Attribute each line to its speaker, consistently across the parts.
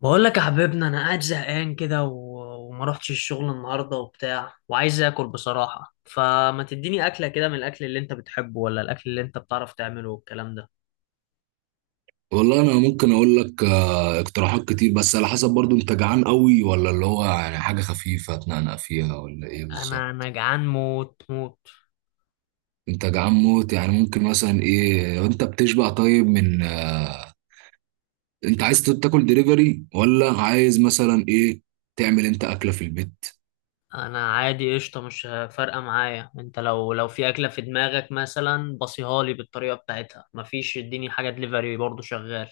Speaker 1: بقول لك يا حبيبنا، انا قاعد زهقان كده وما رحتش الشغل النهارده وبتاع، وعايز اكل بصراحه. فما تديني اكله كده من الاكل اللي انت بتحبه، ولا الاكل اللي انت بتعرف تعمله والكلام ده.
Speaker 2: والله انا ممكن اقول لك، اقتراحات كتير، بس على حسب برضو، انت جعان قوي ولا اللي هو يعني حاجه خفيفه تنقنق فيها، ولا ايه
Speaker 1: انا
Speaker 2: بالظبط؟
Speaker 1: انا جعان موت موت.
Speaker 2: انت جعان موت، يعني ممكن مثلا ايه لو انت بتشبع طيب، من انت عايز تاكل دليفري ولا عايز مثلا ايه تعمل انت اكله في البيت؟
Speaker 1: انا عادي قشطه، مش فارقه معايا. انت لو في اكله في دماغك مثلا بصيها لي بالطريقه بتاعتها، مفيش اديني حاجه دليفري برضه شغال.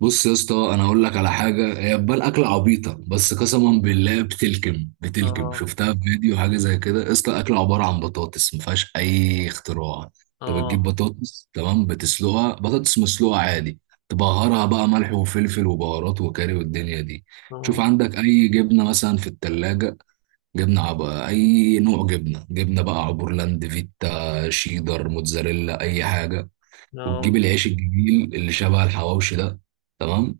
Speaker 2: بص يا اسطى، انا هقول لك على حاجه هي تبان اكله عبيطه، بس قسما بالله، بتلكم
Speaker 1: اه،
Speaker 2: شفتها في فيديو حاجه زي كده. يا اسطى، اكله عباره عن بطاطس، ما فيهاش اي اختراع. انت بتجيب
Speaker 1: اه،
Speaker 2: بطاطس، تمام، بتسلقها، بطاطس مسلوقه عادي. تبهرها بقى ملح وفلفل وبهارات وكاري والدنيا دي. شوف
Speaker 1: اه،
Speaker 2: عندك اي جبنه مثلا في التلاجة. اي نوع جبنه، جبنه بقى عبورلاند، فيتا، شيدر، موتزاريلا، اي حاجه. وتجيب
Speaker 1: اه،
Speaker 2: العيش الجميل اللي شبه الحواوشي ده، تمام،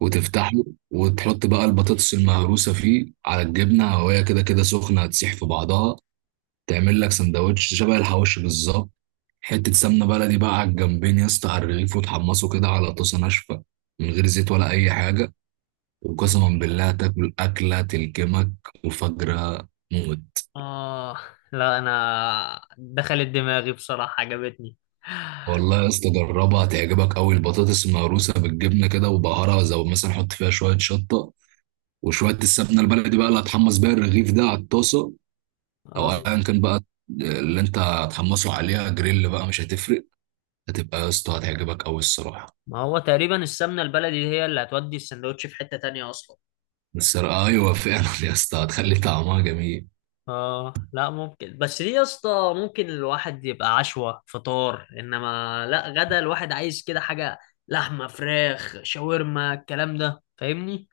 Speaker 2: وتفتحه، وتحط بقى البطاطس المهروسة فيه على الجبنة، وهي كده كده سخنة هتسيح في بعضها. تعمل لك سندوتش شبه الحواوشي بالظبط. حتة سمنة بلدي بقى على الجنبين يا اسطى على الرغيف، وتحمصه كده على طاسة ناشفة من غير زيت ولا أي حاجة.
Speaker 1: اه.
Speaker 2: وقسما بالله تاكل أكلة تلكمك وفجرة موت.
Speaker 1: آه، لا، أنا دخلت دماغي بصراحة، عجبتني.
Speaker 2: والله يا اسطى جربها، هتعجبك أوي البطاطس المهروسة بالجبنة كده، وبهارها زي مثلا حط فيها شوية شطة، وشوية السمنة البلدي بقى اللي هتحمص بيها الرغيف ده على الطاسة، او
Speaker 1: آه.
Speaker 2: ايا كان بقى اللي انت هتحمسه عليها جريل بقى، مش هتفرق. هتبقى يا اسطى هتعجبك قوي الصراحه.
Speaker 1: ما هو تقريبا السمنة البلدي هي اللي هتودي السندوتش في حتة تانية أصلا.
Speaker 2: السرقه، ايوه فعلا يا اسطى، هتخلي طعمها جميل.
Speaker 1: آه، لا، ممكن، بس دي يا اسطى ممكن الواحد يبقى عشوة فطار، إنما لا، غدا الواحد عايز كده حاجة. لحمة، فراخ، شاورما، الكلام ده، فاهمني؟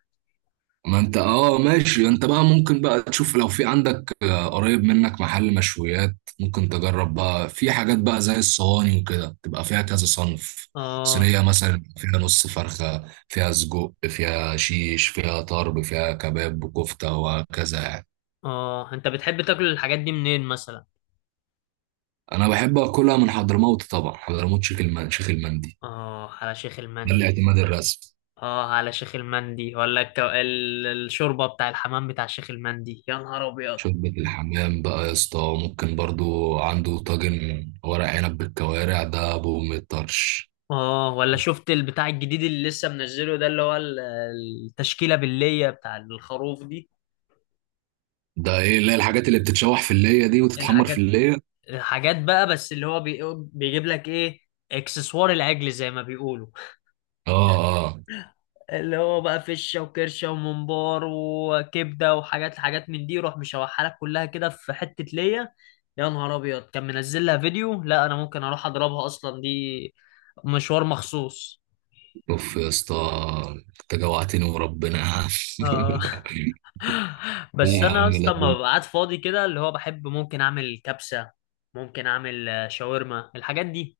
Speaker 2: ما انت اه، ماشي. انت بقى ممكن بقى تشوف لو في عندك قريب منك محل مشويات، ممكن تجرب بقى في حاجات بقى زي الصواني وكده، تبقى فيها كذا صنف.
Speaker 1: آه،
Speaker 2: صينية مثلا فيها نص فرخة، فيها سجق، فيها شيش، فيها طرب، فيها كباب وكفتة، وهكذا يعني.
Speaker 1: آه، أنت بتحب تاكل الحاجات دي منين مثلا؟
Speaker 2: انا بحب اكلها من حضرموت، طبعا حضرموت، شيخ المندي،
Speaker 1: آه، على شيخ
Speaker 2: ده
Speaker 1: المندي.
Speaker 2: الاعتماد الرسمي.
Speaker 1: اه، على شيخ المندي، ولا الشوربه بتاع الحمام بتاع شيخ المندي؟ يا نهار ابيض.
Speaker 2: شوربة الحمام بقى يا اسطى، ممكن برضو عنده طاجن ورق عنب بالكوارع، ده بأم الطرش.
Speaker 1: اه، ولا شفت البتاع الجديد اللي لسه منزله ده، اللي هو التشكيله بالليه بتاع الخروف دي؟
Speaker 2: ده ايه اللي هي الحاجات اللي بتتشوح في اللية دي وتتحمر في
Speaker 1: الحاجات
Speaker 2: اللية؟
Speaker 1: الحاجات بقى، بس اللي هو بيجيب لك ايه، اكسسوار العجل زي ما بيقولوا.
Speaker 2: اه. اه.
Speaker 1: اللي هو بقى فشة وكرشة وممبار وكبدة وحاجات حاجات من دي، يروح مشوحها لك كلها كده في حتة ليا. يا نهار أبيض، كان منزل لها فيديو. لا، أنا ممكن أروح أضربها أصلا، دي مشوار مخصوص.
Speaker 2: اوف يا اسطى، انت جوعتني وربنا.
Speaker 1: آه.
Speaker 2: لا
Speaker 1: بس
Speaker 2: يا
Speaker 1: أنا
Speaker 2: عم،
Speaker 1: أصلا ما
Speaker 2: لازم.
Speaker 1: ببقى قاعد فاضي كده، اللي هو بحب ممكن أعمل كبسة، ممكن أعمل شاورما، الحاجات دي.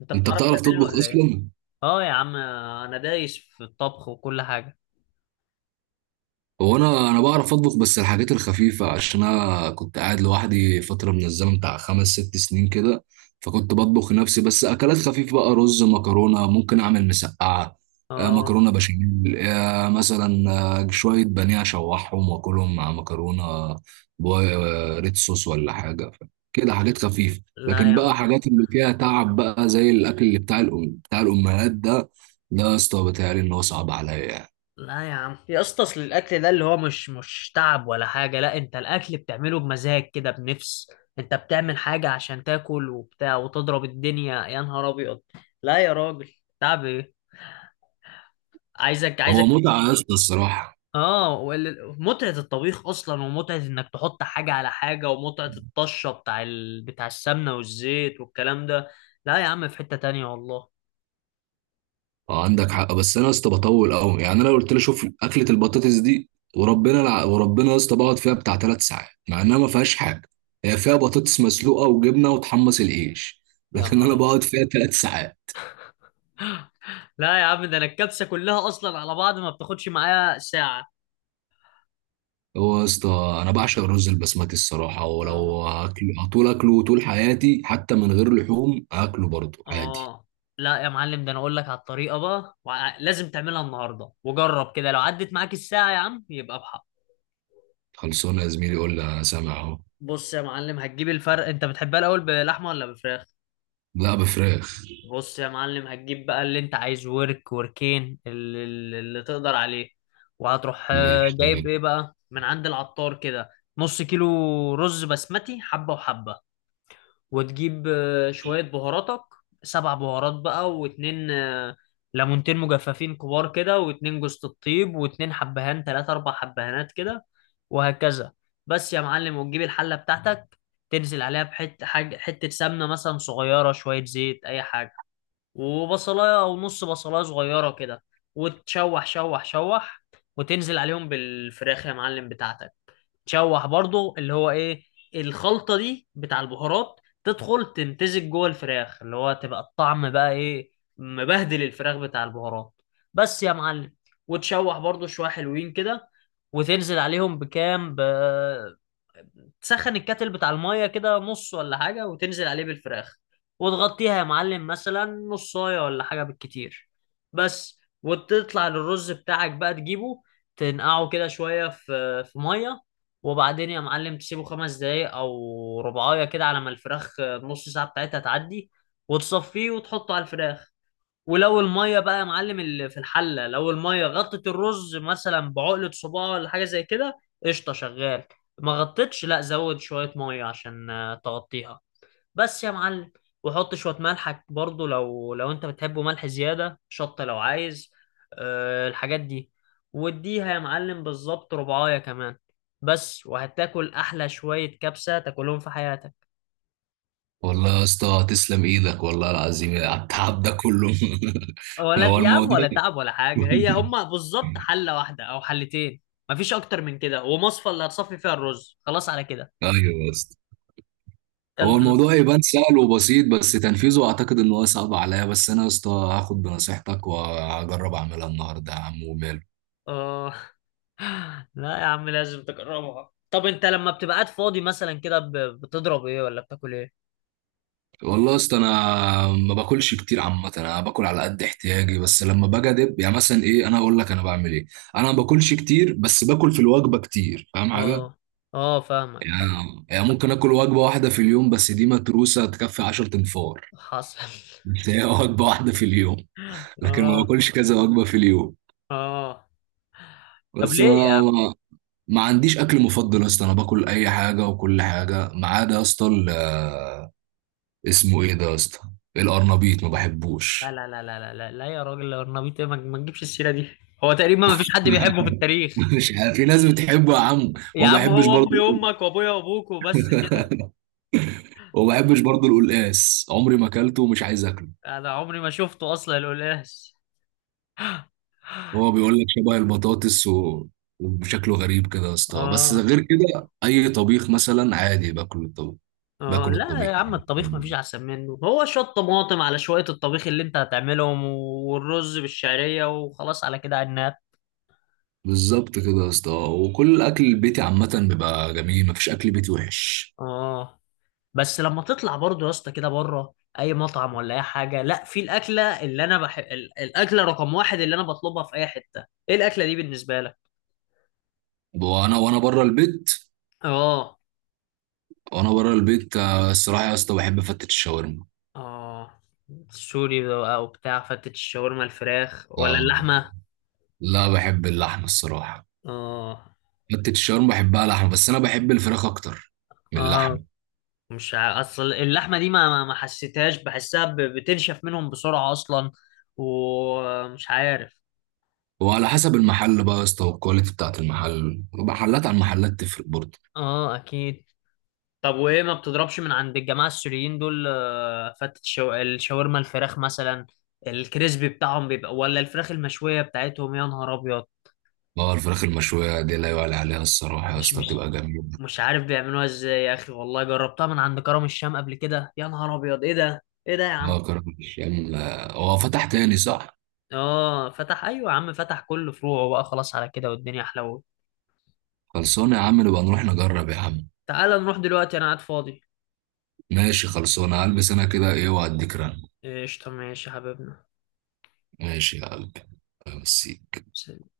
Speaker 1: أنت
Speaker 2: انت
Speaker 1: بتعرف
Speaker 2: بتعرف
Speaker 1: تعملها
Speaker 2: تطبخ
Speaker 1: ولا إيه؟
Speaker 2: اصلا؟
Speaker 1: آه يا عم، أنا دايس في الطبخ وكل حاجة.
Speaker 2: هو انا بعرف اطبخ بس الحاجات الخفيفه، عشان انا كنت قاعد لوحدي فتره من الزمن بتاع خمس ست سنين كده. فكنت بطبخ لنفسي بس اكلات خفيفه بقى، رز، مكرونه، ممكن اعمل مسقعه،
Speaker 1: آه.
Speaker 2: مكرونه بشاميل، مثلا، شويه بانيه اشوحهم واكلهم مع مكرونه، ريد صوص ولا حاجه، كده حاجات خفيفه.
Speaker 1: لا
Speaker 2: لكن
Speaker 1: يا
Speaker 2: بقى حاجات اللي فيها تعب بقى زي الاكل اللي بتاع الأم بتاع الامهات ده، ده يا اسطى بيتهيألي ان هو صعب عليا يعني.
Speaker 1: لا يا عم يا اسطى، اصل الاكل ده اللي هو مش تعب ولا حاجه. لا، انت الاكل بتعمله بمزاج كده، بنفس. انت بتعمل حاجه عشان تاكل وبتاع وتضرب الدنيا، يا نهار ابيض. لا يا راجل، تعب ايه؟ عايزك
Speaker 2: هو
Speaker 1: عايزك.
Speaker 2: متعه يا اسطى الصراحه.
Speaker 1: اه، متعه الطبيخ اصلا، ومتعه انك تحط حاجه على حاجه، ومتعه الطشه بتاع بتاع السمنه والزيت والكلام ده. لا يا عم، في حته تانية والله.
Speaker 2: اه، عندك حق، بس انا يا اسطى بطول قوي يعني. انا لو قلت لي شوف اكله البطاطس دي، وربنا يا اسطى بقعد فيها بتاع ثلاث ساعات مع انها ما فيهاش حاجه. هي فيها بطاطس مسلوقه وجبنه وتحمص العيش
Speaker 1: يا
Speaker 2: لكن
Speaker 1: نهار
Speaker 2: انا
Speaker 1: ابيض،
Speaker 2: بقعد فيها ثلاث ساعات.
Speaker 1: لا يا عم، ده انا الكبسه كلها اصلا على بعض ما بتاخدش معايا ساعه.
Speaker 2: هو يا اسطى انا بعشق الرز البسمتي الصراحه، ولو
Speaker 1: اه،
Speaker 2: هاكل هطول اكله طول حياتي حتى من غير لحوم هاكله برضه عادي.
Speaker 1: اه. لا يا معلم، ده انا اقول لك على الطريقه بقى، لازم تعملها النهارده، وجرب كده، لو عدت معاك الساعه يا عم يبقى بحق.
Speaker 2: خلصونا يا زميلي، قول لي، انا سامع اهو.
Speaker 1: بص يا معلم، هتجيب الفرق، انت بتحبها الاول بلحمه ولا بفراخ؟
Speaker 2: لا، بفراخ.
Speaker 1: بص يا معلم، هتجيب بقى اللي انت عايز، ورك، وركين، اللي تقدر عليه. وهتروح جايب
Speaker 2: ماشي.
Speaker 1: ايه بقى من عند العطار كده. نص كيلو رز بسمتي، حبه وحبه. وتجيب شوية بهاراتك، سبع بهارات بقى، واتنين ليمونتين مجففين كبار كده، واتنين جوز الطيب، واتنين حبهان، تلاتة أربع حبهانات كده، وهكذا. بس يا معلم، وتجيب الحلة بتاعتك، تنزل عليها بحتة حاجة، حتة سمنة مثلا صغيرة، شوية زيت، أي حاجة. وبصلاية أو نص بصلاية صغيرة كده، وتشوح شوح شوح. وتنزل عليهم بالفراخ يا معلم بتاعتك، تشوح برضو، اللي هو ايه، الخلطة دي بتاع البهارات تدخل تمتزج جوه الفراخ، اللي هو تبقى الطعم بقى ايه، مبهدل الفراخ بتاع البهارات. بس يا معلم، وتشوح برضو شوية حلوين كده، وتنزل عليهم بكام تسخن الكاتل بتاع الميه كده نص ولا حاجه، وتنزل عليه بالفراخ، وتغطيها يا معلم مثلا نصايه ولا حاجه بالكتير. بس، وتطلع للرز بتاعك بقى، تجيبه تنقعه كده شويه في ميه، وبعدين يا معلم تسيبه 5 دقايق او ربعايه كده، على ما الفراخ نص ساعه بتاعتها تعدي، وتصفيه وتحطه على الفراخ. ولو الميه بقى يا معلم اللي في الحله، لو الميه غطت الرز مثلا بعقله صباع ولا حاجه زي كده، قشطه شغال. ما غطتش، لا زود شويه ميه عشان تغطيها. بس يا معلم، وحط شويه ملحك برضو، لو انت بتحبه ملح زياده، شطه لو عايز، أه الحاجات دي. واديها يا معلم بالظبط ربعايه كمان، بس، وهتاكل احلى شويه كبسه تاكلهم في حياتك.
Speaker 2: والله يا اسطى تسلم ايدك، والله العظيم، على التعب ده كله.
Speaker 1: ولا
Speaker 2: هو
Speaker 1: يا عم،
Speaker 2: الموضوع.
Speaker 1: ولا تعب ولا حاجة، هي هما بالظبط حلة واحدة أو حلتين، مفيش أكتر من كده، ومصفى اللي هتصفي فيها الرز، خلاص على كده.
Speaker 2: ايوه يا اسطى. هو
Speaker 1: يلا.
Speaker 2: الموضوع يبان سهل وبسيط، بس تنفيذه اعتقد ان هو صعب عليا. بس انا يا اسطى هاخد بنصيحتك وهجرب اعملها النهارده يا عم، وماله.
Speaker 1: آه. لا يا عم، لازم تجربها. طب أنت لما بتبقى قاعد فاضي مثلا كده، بتضرب إيه ولا بتاكل إيه؟
Speaker 2: والله يا اسطى انا ما باكلش كتير عامه، انا باكل على قد احتياجي، بس لما باجي ادب يعني مثلا ايه، انا اقول لك انا بعمل ايه. انا ما باكلش كتير بس باكل في الوجبه كتير، فاهم حاجه؟
Speaker 1: آه، آه، فاهمك فاهمك.
Speaker 2: يعني يعني ممكن اكل وجبه واحده في اليوم بس دي متروسه تكفي 10 انفار.
Speaker 1: حصل.
Speaker 2: بس هي وجبه واحده في اليوم، لكن ما
Speaker 1: آه،
Speaker 2: باكلش كذا وجبه في اليوم.
Speaker 1: آه. طب
Speaker 2: بس
Speaker 1: ليه يا
Speaker 2: ما,
Speaker 1: عم؟
Speaker 2: ما ما عنديش اكل مفضل يا اسطى، انا باكل اي حاجه وكل حاجه، ما عدا يا اسطى اسمه ايه ده يا اسطى، القرنبيط، ما
Speaker 1: لا،
Speaker 2: بحبوش.
Speaker 1: لا، لا، لا، لا، لا، لا، يا راجل، الأرنبيط إيه؟ ما تجيبش السيرة دي، هو تقريبا مفيش حد بيحبه في التاريخ.
Speaker 2: مش عارف، في ناس بتحبه يا عم،
Speaker 1: يا
Speaker 2: وما
Speaker 1: عم
Speaker 2: بحبش
Speaker 1: هو أمي
Speaker 2: برضه.
Speaker 1: وأمك وأبويا وأبوك وبس كده.
Speaker 2: وما بحبش برضه القلقاس، عمري ما اكلته ومش عايز اكله.
Speaker 1: انا عمري ما شفته اصلا القلقاس.
Speaker 2: هو بيقول لك شبه البطاطس و... وشكله غريب كده يا اسطى، بس
Speaker 1: اه،
Speaker 2: غير كده اي طبيخ مثلا عادي باكل الطبيخ.
Speaker 1: اه،
Speaker 2: باكل
Speaker 1: لا
Speaker 2: الطبيخ
Speaker 1: يا عم،
Speaker 2: عادي.
Speaker 1: الطبيخ مفيش احسن منه، هو شويه طماطم على شويه الطبيخ اللي انت هتعملهم، والرز بالشعريه، وخلاص على كده، عناب.
Speaker 2: بالظبط كده يا اسطى، وكل الاكل البيتي عامه بيبقى جميل، مفيش اكل بيتي وحش.
Speaker 1: اه. بس لما تطلع برضه يا اسطى كده بره، اي مطعم ولا اي حاجه، لا في الاكله اللي انا بحب، الاكله رقم واحد اللي انا بطلبها في اي حته، ايه الاكله دي بالنسبه لك؟
Speaker 2: وانا وانا بره البيت
Speaker 1: اه.
Speaker 2: وانا بره البيت، الصراحه يا اسطى بحب فتة الشاورما.
Speaker 1: اه، سوري بقى وبتاع، فتت الشاورما الفراخ ولا
Speaker 2: آه.
Speaker 1: اللحمه؟
Speaker 2: لا، بحب اللحمه الصراحه.
Speaker 1: اه.
Speaker 2: فتة الشاورما بحبها لحمه، بس انا بحب الفراخ اكتر من
Speaker 1: اه،
Speaker 2: اللحمه.
Speaker 1: مش ع- اصل اللحمه دي ما حسيتهاش، بحسها بتنشف منهم بسرعه اصلا، ومش عارف.
Speaker 2: وعلى حسب المحل بقى يا اسطى، والكواليتي بتاعت المحل، محلات عن محلات تفرق برضه.
Speaker 1: اه اكيد. طب وايه، ما بتضربش من عند الجماعه السوريين دول فتة الشاورما الفراخ مثلا؟ الكريسبي بتاعهم بيبقى، ولا الفراخ المشويه بتاعتهم؟ يا نهار ابيض.
Speaker 2: اه الفراخ المشوية دي لا يعلى عليها الصراحة يا
Speaker 1: مش
Speaker 2: اسطى،
Speaker 1: مش
Speaker 2: تبقى جميلة.
Speaker 1: مش عارف بيعملوها ازاي يا اخي، والله جربتها من عند كرم الشام قبل كده، يا نهار ابيض، ايه ده ايه ده يا عم.
Speaker 2: اه كرم الشام. لا، هو فتح تاني، صح؟
Speaker 1: اه، فتح، ايوه يا عم، فتح كل فروعه بقى، خلاص على كده والدنيا احلى.
Speaker 2: خلصانة يا عم، نبقى نروح نجرب يا عم.
Speaker 1: تعالى نروح دلوقتي، انا قاعد فاضي.
Speaker 2: ماشي، خلصانة، هلبس انا كده ايه وهديك رن.
Speaker 1: قشطة، ماشي يا حبيبنا.
Speaker 2: ماشي يا قلبي. أمسيك.
Speaker 1: سلام.